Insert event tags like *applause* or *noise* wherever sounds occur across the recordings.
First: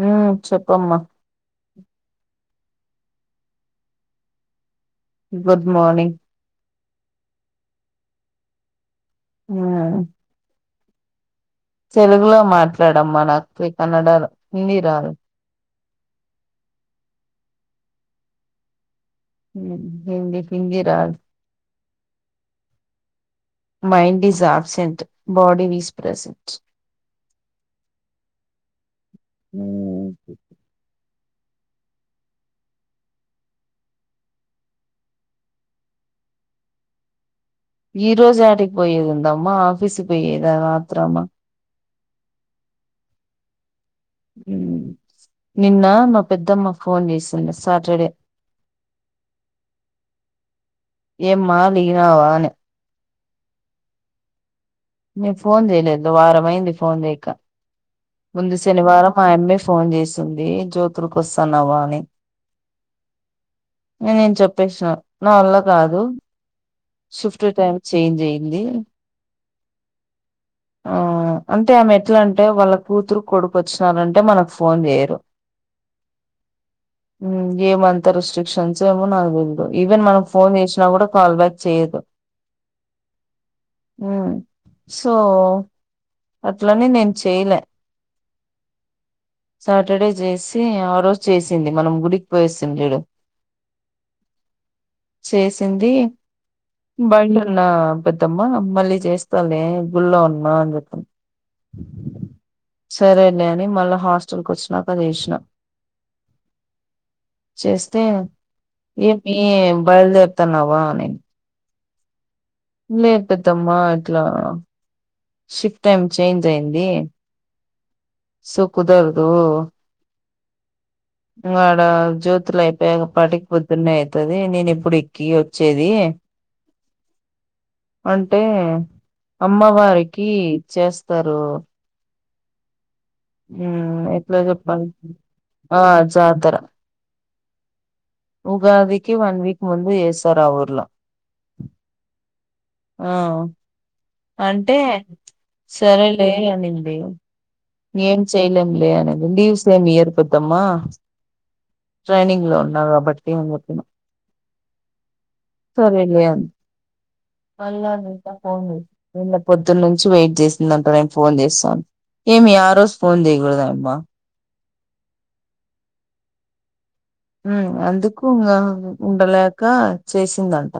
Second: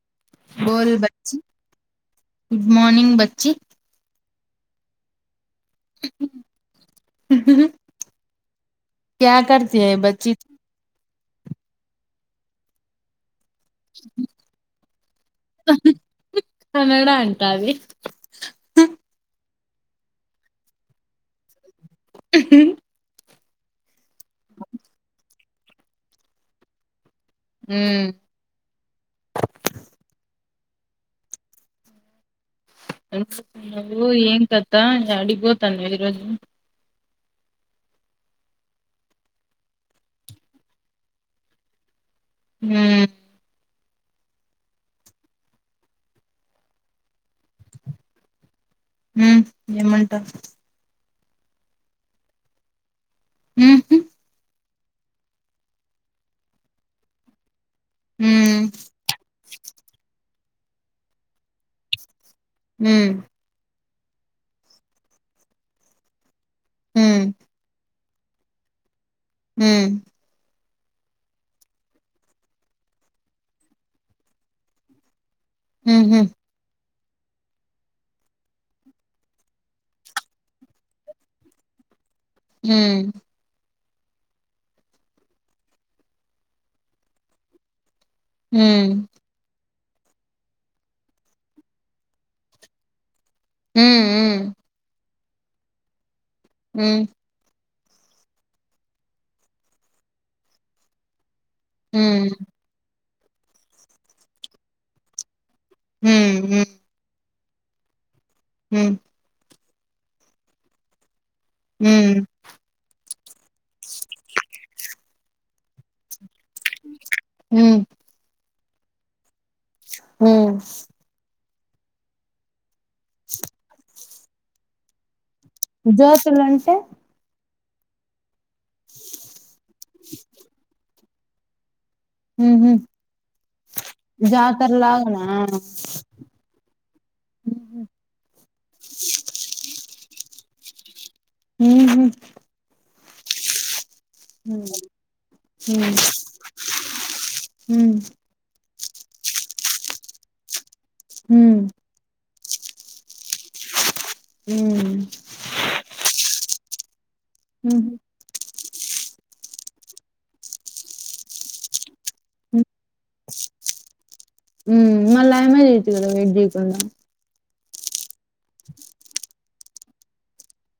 హ్మ్ బోల్ చెప్పమ్మా బచ్చి గుడ్ మార్నింగ్ బచ్చి గుడ్ మార్నింగ్ క్యా కర్తే హే ఉమ్ బచ్చీ తు తెలుగులో మాట్లాడమ్మా నాకు కన్నడలో హిందీ రాదు కన్నా అంట అది హింది హిందీ రాదు mind is absent body is present ఉమ్, నువ్వు ఏం కతా యాడికి బోతాన్నవు ఈరోజు ఈ రోజు యాటికి పోయేది ఉందమ్మ ఆఫీసుకి పోయేది ఆత్రమ హ్మ్ నిన్న మా పెద్దమ్మ ఫోన్ చేసింది సాటర్డే హ్మ్ ఏమంటా ఏమ్మా దిగినావ అని ఊహు నే ఫోన్ చేయలేదులే వారం అయింది ఫోన్ చేయక ముందు ఉమ్ శనివారం ఆ అమ్మె ఫోన్ చేసింది ఏ జ్యోతులకి వస్తాన్నావా అని హ్మ్ నేనేం చెప్పేసిన నా వల్ల కాదు ఉమ్ షిప్ట్ టైం చేంజ్ అయింది హ అవును అంటే ఆమె ఎట్లా అంటే వాళ్ళ కూతురు కొడుకు వచ్చినారంటే మనకు ఫోన్ చేయ ఉహు ఏమంత రిస్టిక్షన్స్ ఏమో నాకు తెల్ దు ఈవెన్ మనం ఫోన్ చేసినా కూడా కాల్ బ్యాక్ చేయ్యదు ఉమ్ ఊ సో అట్లనే నేను చేయలే ఉమ్ సాటర్డే చేసి ఆ రోజు చేసింది మనం గుడికి పోయేసింది లేడు ఉ ఉ చేసింది బయట ఉన్న పెద్దమ్మా మళ్ళీ చేస్తాలే గుళ్లో ఉనమా అని చెప్ప ఊ సరేలేడి అని మళ్ళీ హాస్టల్ క వచ్చినాక అది చేసినా ఉహ్ ఉ చేస్తే ఏమి బయలుదేరుతాన్నావా నే ఉ లే పెద్దమ్మా ఎట్లా షిప్ టైం చేంజ్ అయింది సుకుదరదు ఉ మారా జ్యోతి లైఫ్ నా పని పొద్దున్నే ది నేను ఇప్పుడు ఎక్కి జ్యోతులు అంటే అం ఎ అమ్మవారి ఇ చేస్తారు ఉహు ఉ.. ఎట్లా చెప్పాలి జాతరలాగనా ఆ జాతర ఉ వేరా ఊర్లా ఉహు ఆ అంటే ఉమ్ సరేలే అనింది హ్మ్ ఏం చేయలేం లే అనే లీవ్ సేమియర్కుద్దమ్మా హ ఉన్నా బట్ హ్మ్ సరేలే హుహు అలా నింతా పో పొద్దున్నను నుంచి వెయిట్ చేసిందంట నేను ఫోన్ చేస్తాను ఏమి హ్మ్ ఆ రోజు ఫోన్ చేయకూడదా అమ్మా మల్లా ఆ యమ్మ చేయొచ్చు గదా వెయిట్ చేయకుండా ఉ అందు కు ఉండల కా చేసిందంటా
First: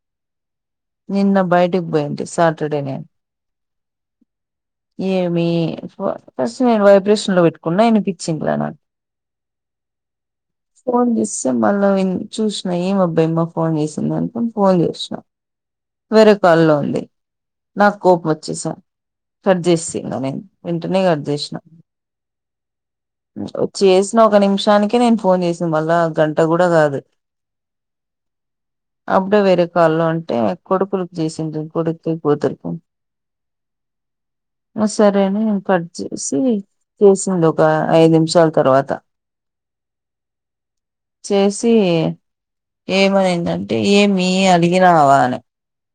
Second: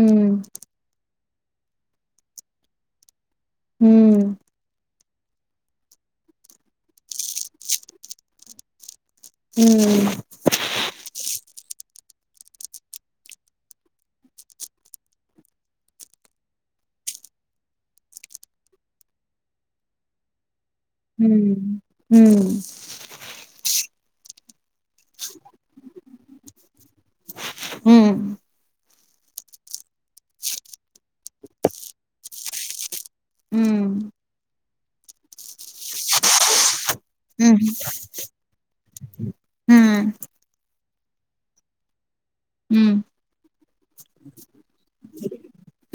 ఉ నిన్న బయటికి పోయంటి సాటర్డే నేను హ ఏమి ఫస్ట్ నేను వైబ్రేషన్ లో పెట్టుకున్నా అనిపించింగ్లా నాకు హ్మ్ ఫన్ దస్స మల్ నవీన్ చూసినా ఏం అబ్బాయిమ్మ ఫోన్ చేసింది అనుకోని ఫోన్ చేసినాం వేరే కాల్లో ఉంది నాకు కోపం వచ్చేసా సర్జస్తను నేను వెంటనే కట్ హ్మ్ చేసినా హ్మ్ వచ్చసిన ఒక నిమిషం చానికే నేను ఫోన్ చేసాను మళ్ళా గంట కూడా కాదు హ అప్పుడ వెర కాలం అంటే కొడుకులకు చేసింది కొడుకులకి కూతురికి సరేని కట్ చేసి చేసింది హ్మ్ హ్మ్ ఒక ఐదు నిమిషాల తర్వాత చేసి ఏమనిందంటే ఏమి అడిగినావా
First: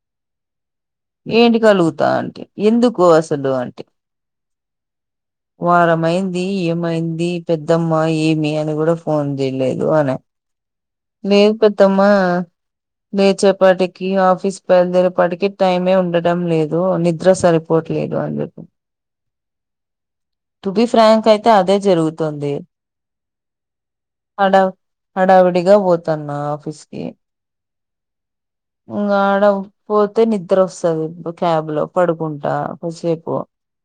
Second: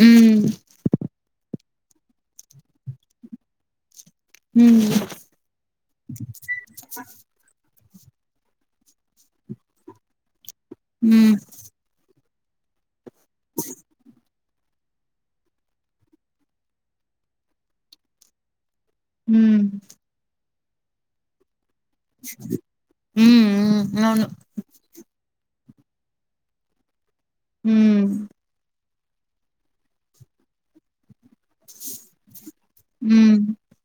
హ్మ్ హ్మ్ ఏంటి కలుగుతా అంటే ఎందుకు అసలు అంటే వారంమైంది ఏమైంది పెద్దమ్మ ఏమి అని కూడా ఫోన్ చేయలేదు అనే హ్మ్ హ్మ్ లేదు పెద్దమ్మ లేచేపాటికి ఆఫీస్ బయలుదేరేపాటికి టైమే ఉండట లేదు నిద్ర సరిపోట్లేదు అని చె హ్మ్ హ్మ్ హ్మ్ టూ బి ఫ్రాంక్ అయితే అదే జరుగుతుంది హ్మ్ అవును హడావిడిగా పోతన్న ఆఫీస్ కి హ్మ్ అతే నిద్ర వస్తుంది క్యాబ్ లో పడుకుంటా కాసేపు హ్మ్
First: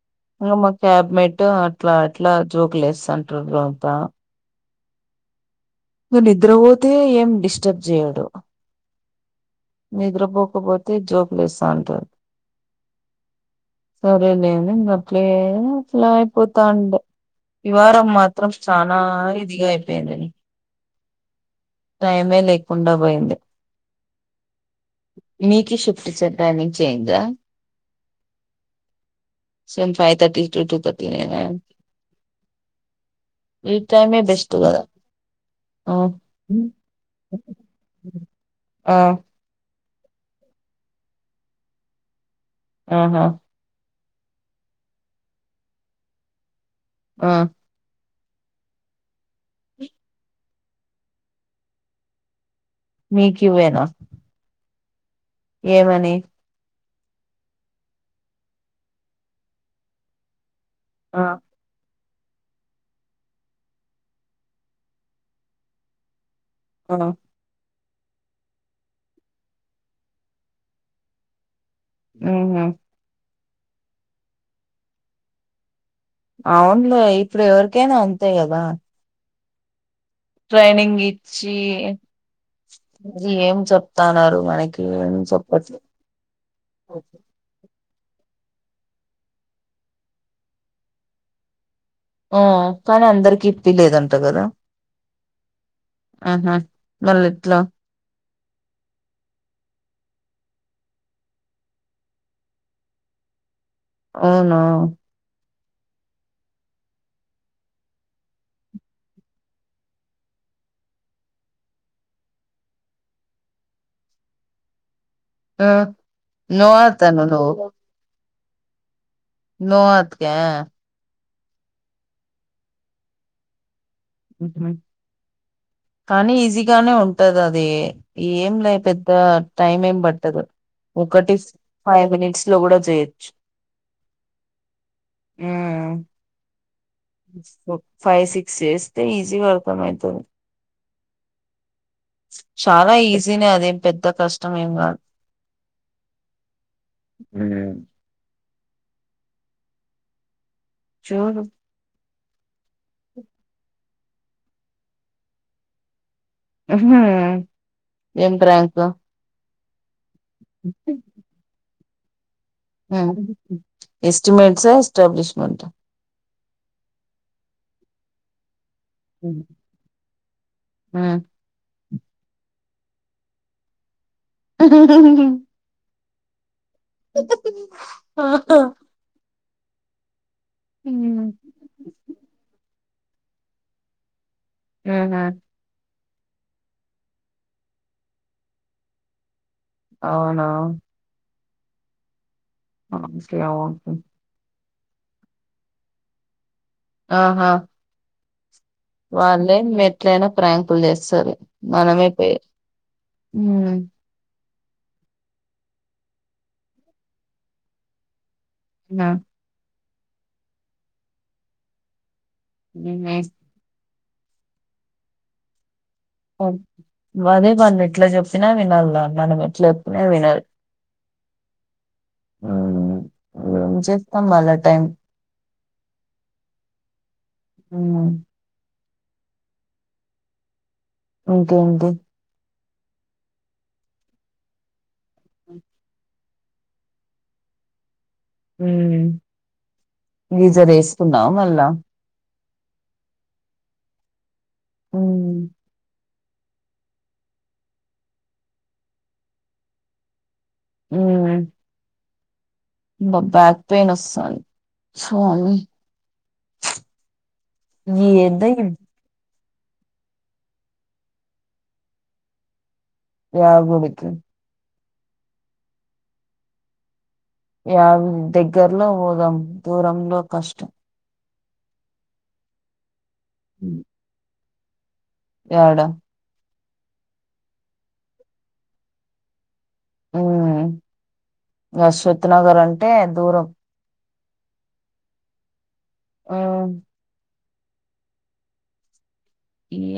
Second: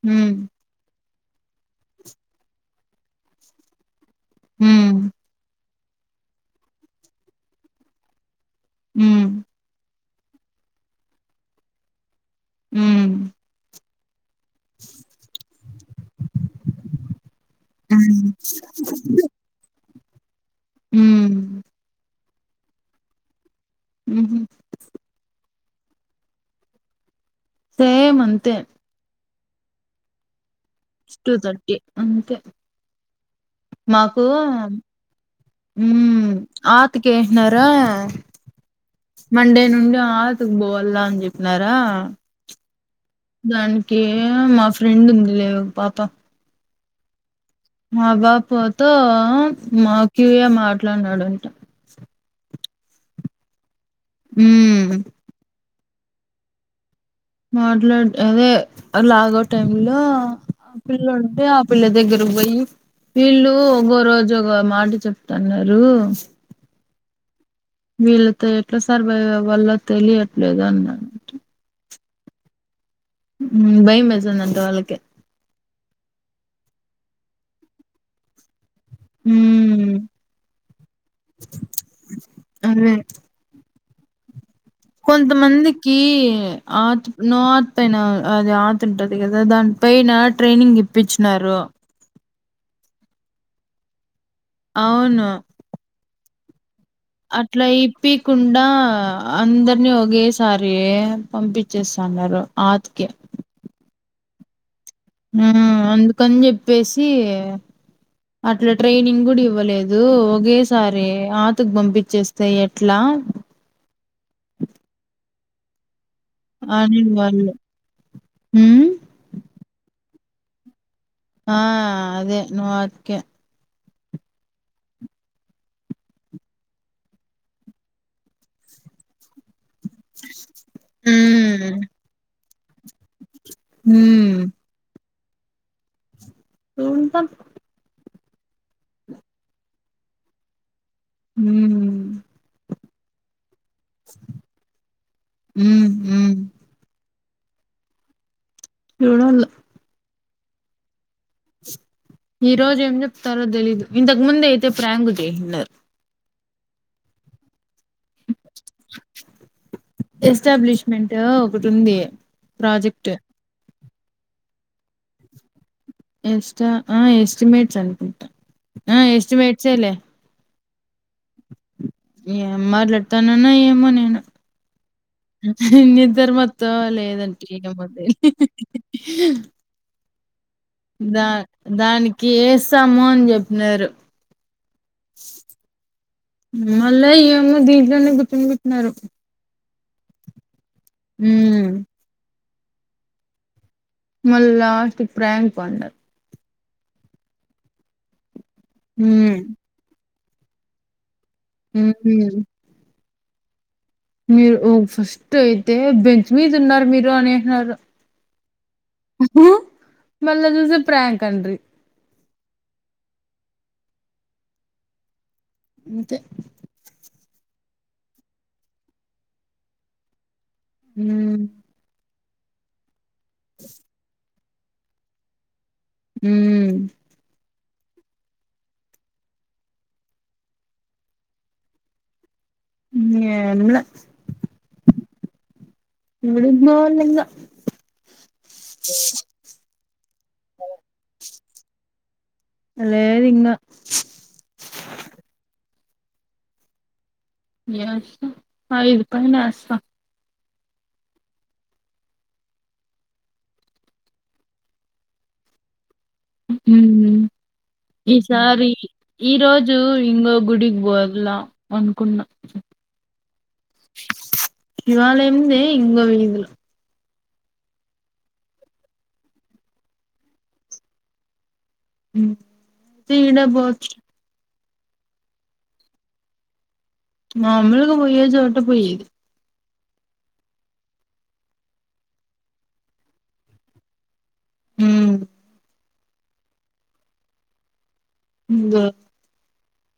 హ్మ్ ఇంకా మా క్యాబ్ మేట్ అట్లా అట్లా జోకులు వస్తంటారు అంత హ్మ్ నువ్ నిద్రపోతే ఏం డిస్టర్బ్ చేయడు హ్మ్ నిద్రపోకపోతే జో పలేస్తా అంటది హ్మ్ సరేలేను అట్లే అట్లా అయిపోతాండ వివారం హ్మ్ మాత్రం చాలా ఇదిగా పందని హ్మ్ టైమే లేకుండా పోయింది ఉ మీకు షిఫ్ట్ ఇచ్చే ప్లానింగ్ చేయందా సేమంతే ఫైర్టీ టూ థర్టీ అంతే ఈ టైమే మాకు బెస్ట్ కదా ఆ ఆతికినారా ఆ మండే నేనుండి ఆతుకు బల్దా అని చెప్పినారా ఆహా కే మా ఫ్రెం ఉందిలే పాత ఆ మా పాపతో మా అఖిలే మాట్లాడినాడంట మీ క్యూయేనా ఉమ్ ఏమని మాట్లాడ అదే లాగో టైమ్ లో ఆ పిల్ల ఉంటే ఆ పిల్ల దగ్గర పోయి వీళ్ళు ఒకోరోజు ఒకో మాట చెప్తున్నారు ఆ వీళ్ళతో ఎట్లా సర్వైవ్ అవ్వాలో తెలియట్లేదు అన్నాడంట ఆహ భయమేస్తుంది అంట వాళ్ళకి అవునులే ఇప్పుడు ఎవరికైనా అంతే కదా ఉమ్ ట్రైనింగ్ ఇచ్చి అదే ఏం చెప్ ఇస్తాన్నారు మనకి ఏం చెప్పట్లే కొంతమందికి ఆది నాత్ పైన అది ఆకుంటది కదా దాని పైన ట్రైనింగ్ ఇప్పించినారు ఆ కానీ అందరికి ఇప్పిలేదంట కదా అవును ఆహా మళ్ళీ ఎట్లా అట్లా ఈ పీక్ కుండా అందరినీ ఒకేసారి పంపించేస్తున్నారు ఆటికి అవునా మ్ అందుకని చెప్పేసి అట్లా ట్రైనింగ్ కూడా ఇవ్వలేదు ఒకేసారి ఆటకు పంపించేస్తే ఎట్లా ఆ నువ్వు పోతున్నావా నువ్వు మ్ నోవాత్క ఆ అదే నువ్వత్కే ఉహూ కానీ ఈజీగానే ఉంటది అది ఏం లే పెద్ద టైమ్ ఏం పట్టదు ఒకటి మ్మ్ ఫైవ్ మినిట్స్ లోగుడ చేయచ్చు మ్ ఆ చూద్దాం ఫైవ్ సిక్స్ చేస్తే ఈజీ గా అర్థమయితది మ్మ్ చాలా ఈజీనే అదేం పెద్ద కష్టమేం కాదు ఉమ్ ఉమ్ అ చూడాలా చూడు ఈ రోజు ఏం చెప్తారో దెలీదు ఇంతకు ముందే అయితే ప్రాంకు చేశ్నారు హ్మ్ ఎం ప్రాంకు ఎస్టాబ్లిష్మెంట్ ఒక ఉుందీ మ్ ఎస్టిమేట్స్ ఎస్టాబ్లిష్మెంట్ ఎస్టా అహ ఎస్టిమేట్స్ అనుకుంటా ఆ ఎస్టిమేట్సే లె ఆ ఏ మాట్లాతానన్న ఏమో నేను ఇద్దర్ మ లేదంటే ఇక ముంది హి అ హ హ దా దానికి సము అని జెప్నారు ఊహు మళ్ళా ఇమో దీంట్లోనే గుర్తుంపెన్నారు అవునా ఉం ఆకె అవ మళ్ళ లాస్ట్ ప్రాంక్ అంటడు ఆహా ఉమ్ వాళ్ళే మె ఎట్లయినా ప్రాంకుల్ చేస్తరు మ్హ్ మ్ మీరు ఫస్ట్ అయితే బెంచ్ మీద ఉన్నారు మీరు అనేహ్నరు ఆ హ మళ్ళ దూసే ప్రయాంక్ అంట్రి ఉంన అంతే అవును వదే వాళ్ళ్ ఎట్ల చెప్పినా వినాలి మనం ఎట్లా చెప్పినా వినాలి హం ఆ మ్ స్తంభాల టైం మ్ ఉ ఇంకేంటి ఎం లే మ్ ఇవడుందలంద మ్ గీజర్ వేసుకున్నా మళ్ళ దా అ లేేది ఇంగ మ్ అది ఇది పైన ఎస్తా మ్ బ్యాక్ పెయిన్ వస్థాంది స్వామి హమ్ ఈ ఎండ ఈ ఈసారి ఈ రోజు ఇంగో గుడికి పోలా అనుకున్నా య గుడికి శివాలయంముంది ఇంగ వీదల య దగ్గరలో పోదాం దూరంలో కష్టం మ్ తీడా ఉమ్. బోతు యాడ మాములుగా పోయి చోట పోయి ఉ అశ్వథ నగర్ అంటే దూరం మ్ ఆ ఇంగ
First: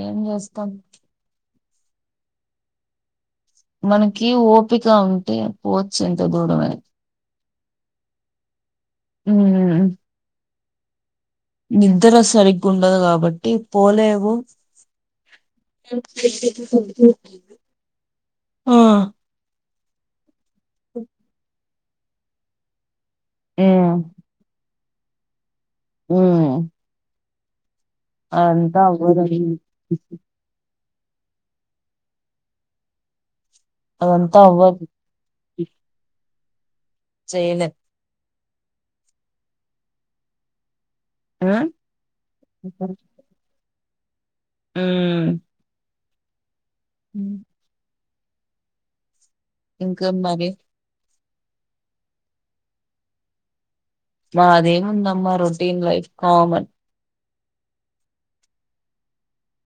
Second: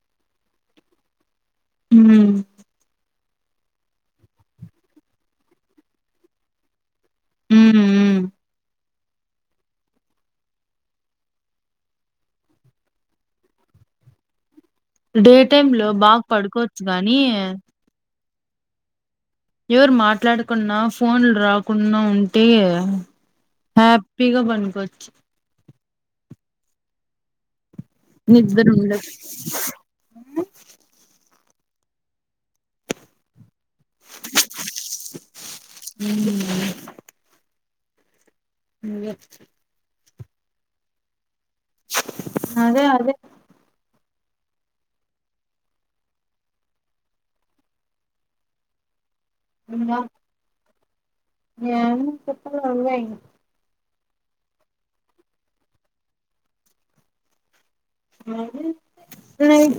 ఏం చేస్తాం మ్ మనకి ఓపిక ఉంటే పోవచ్చు ఎంత దూరం గాని మ్ మ్ ఉ నిద్ర సరిగ్ ఉండదు కాబట్టి పోలేవు డే టైమ్ లో బాగా పడుకోవచ్చు గానీ ఆ ఎవరు మాట్లాడు కున్నా ఫోన్ రావ్ కున్న ఉంటే ఉమ్, హాపీగా బన్కో ఊ నిద్ర అదంతా ఉండదు అవ్వదండి అదంతా అవ్వదు ఆ చైను నువ్వే చెప్పు అదే అదే *unintelligible* హ్మ్ హ్మ్ ఇంకేం మరి *unintelligible* చెప్పాలి నువ్వే మాదేముందమ్మ రొటీన్ లైఫ్ కామన్ నైఫ్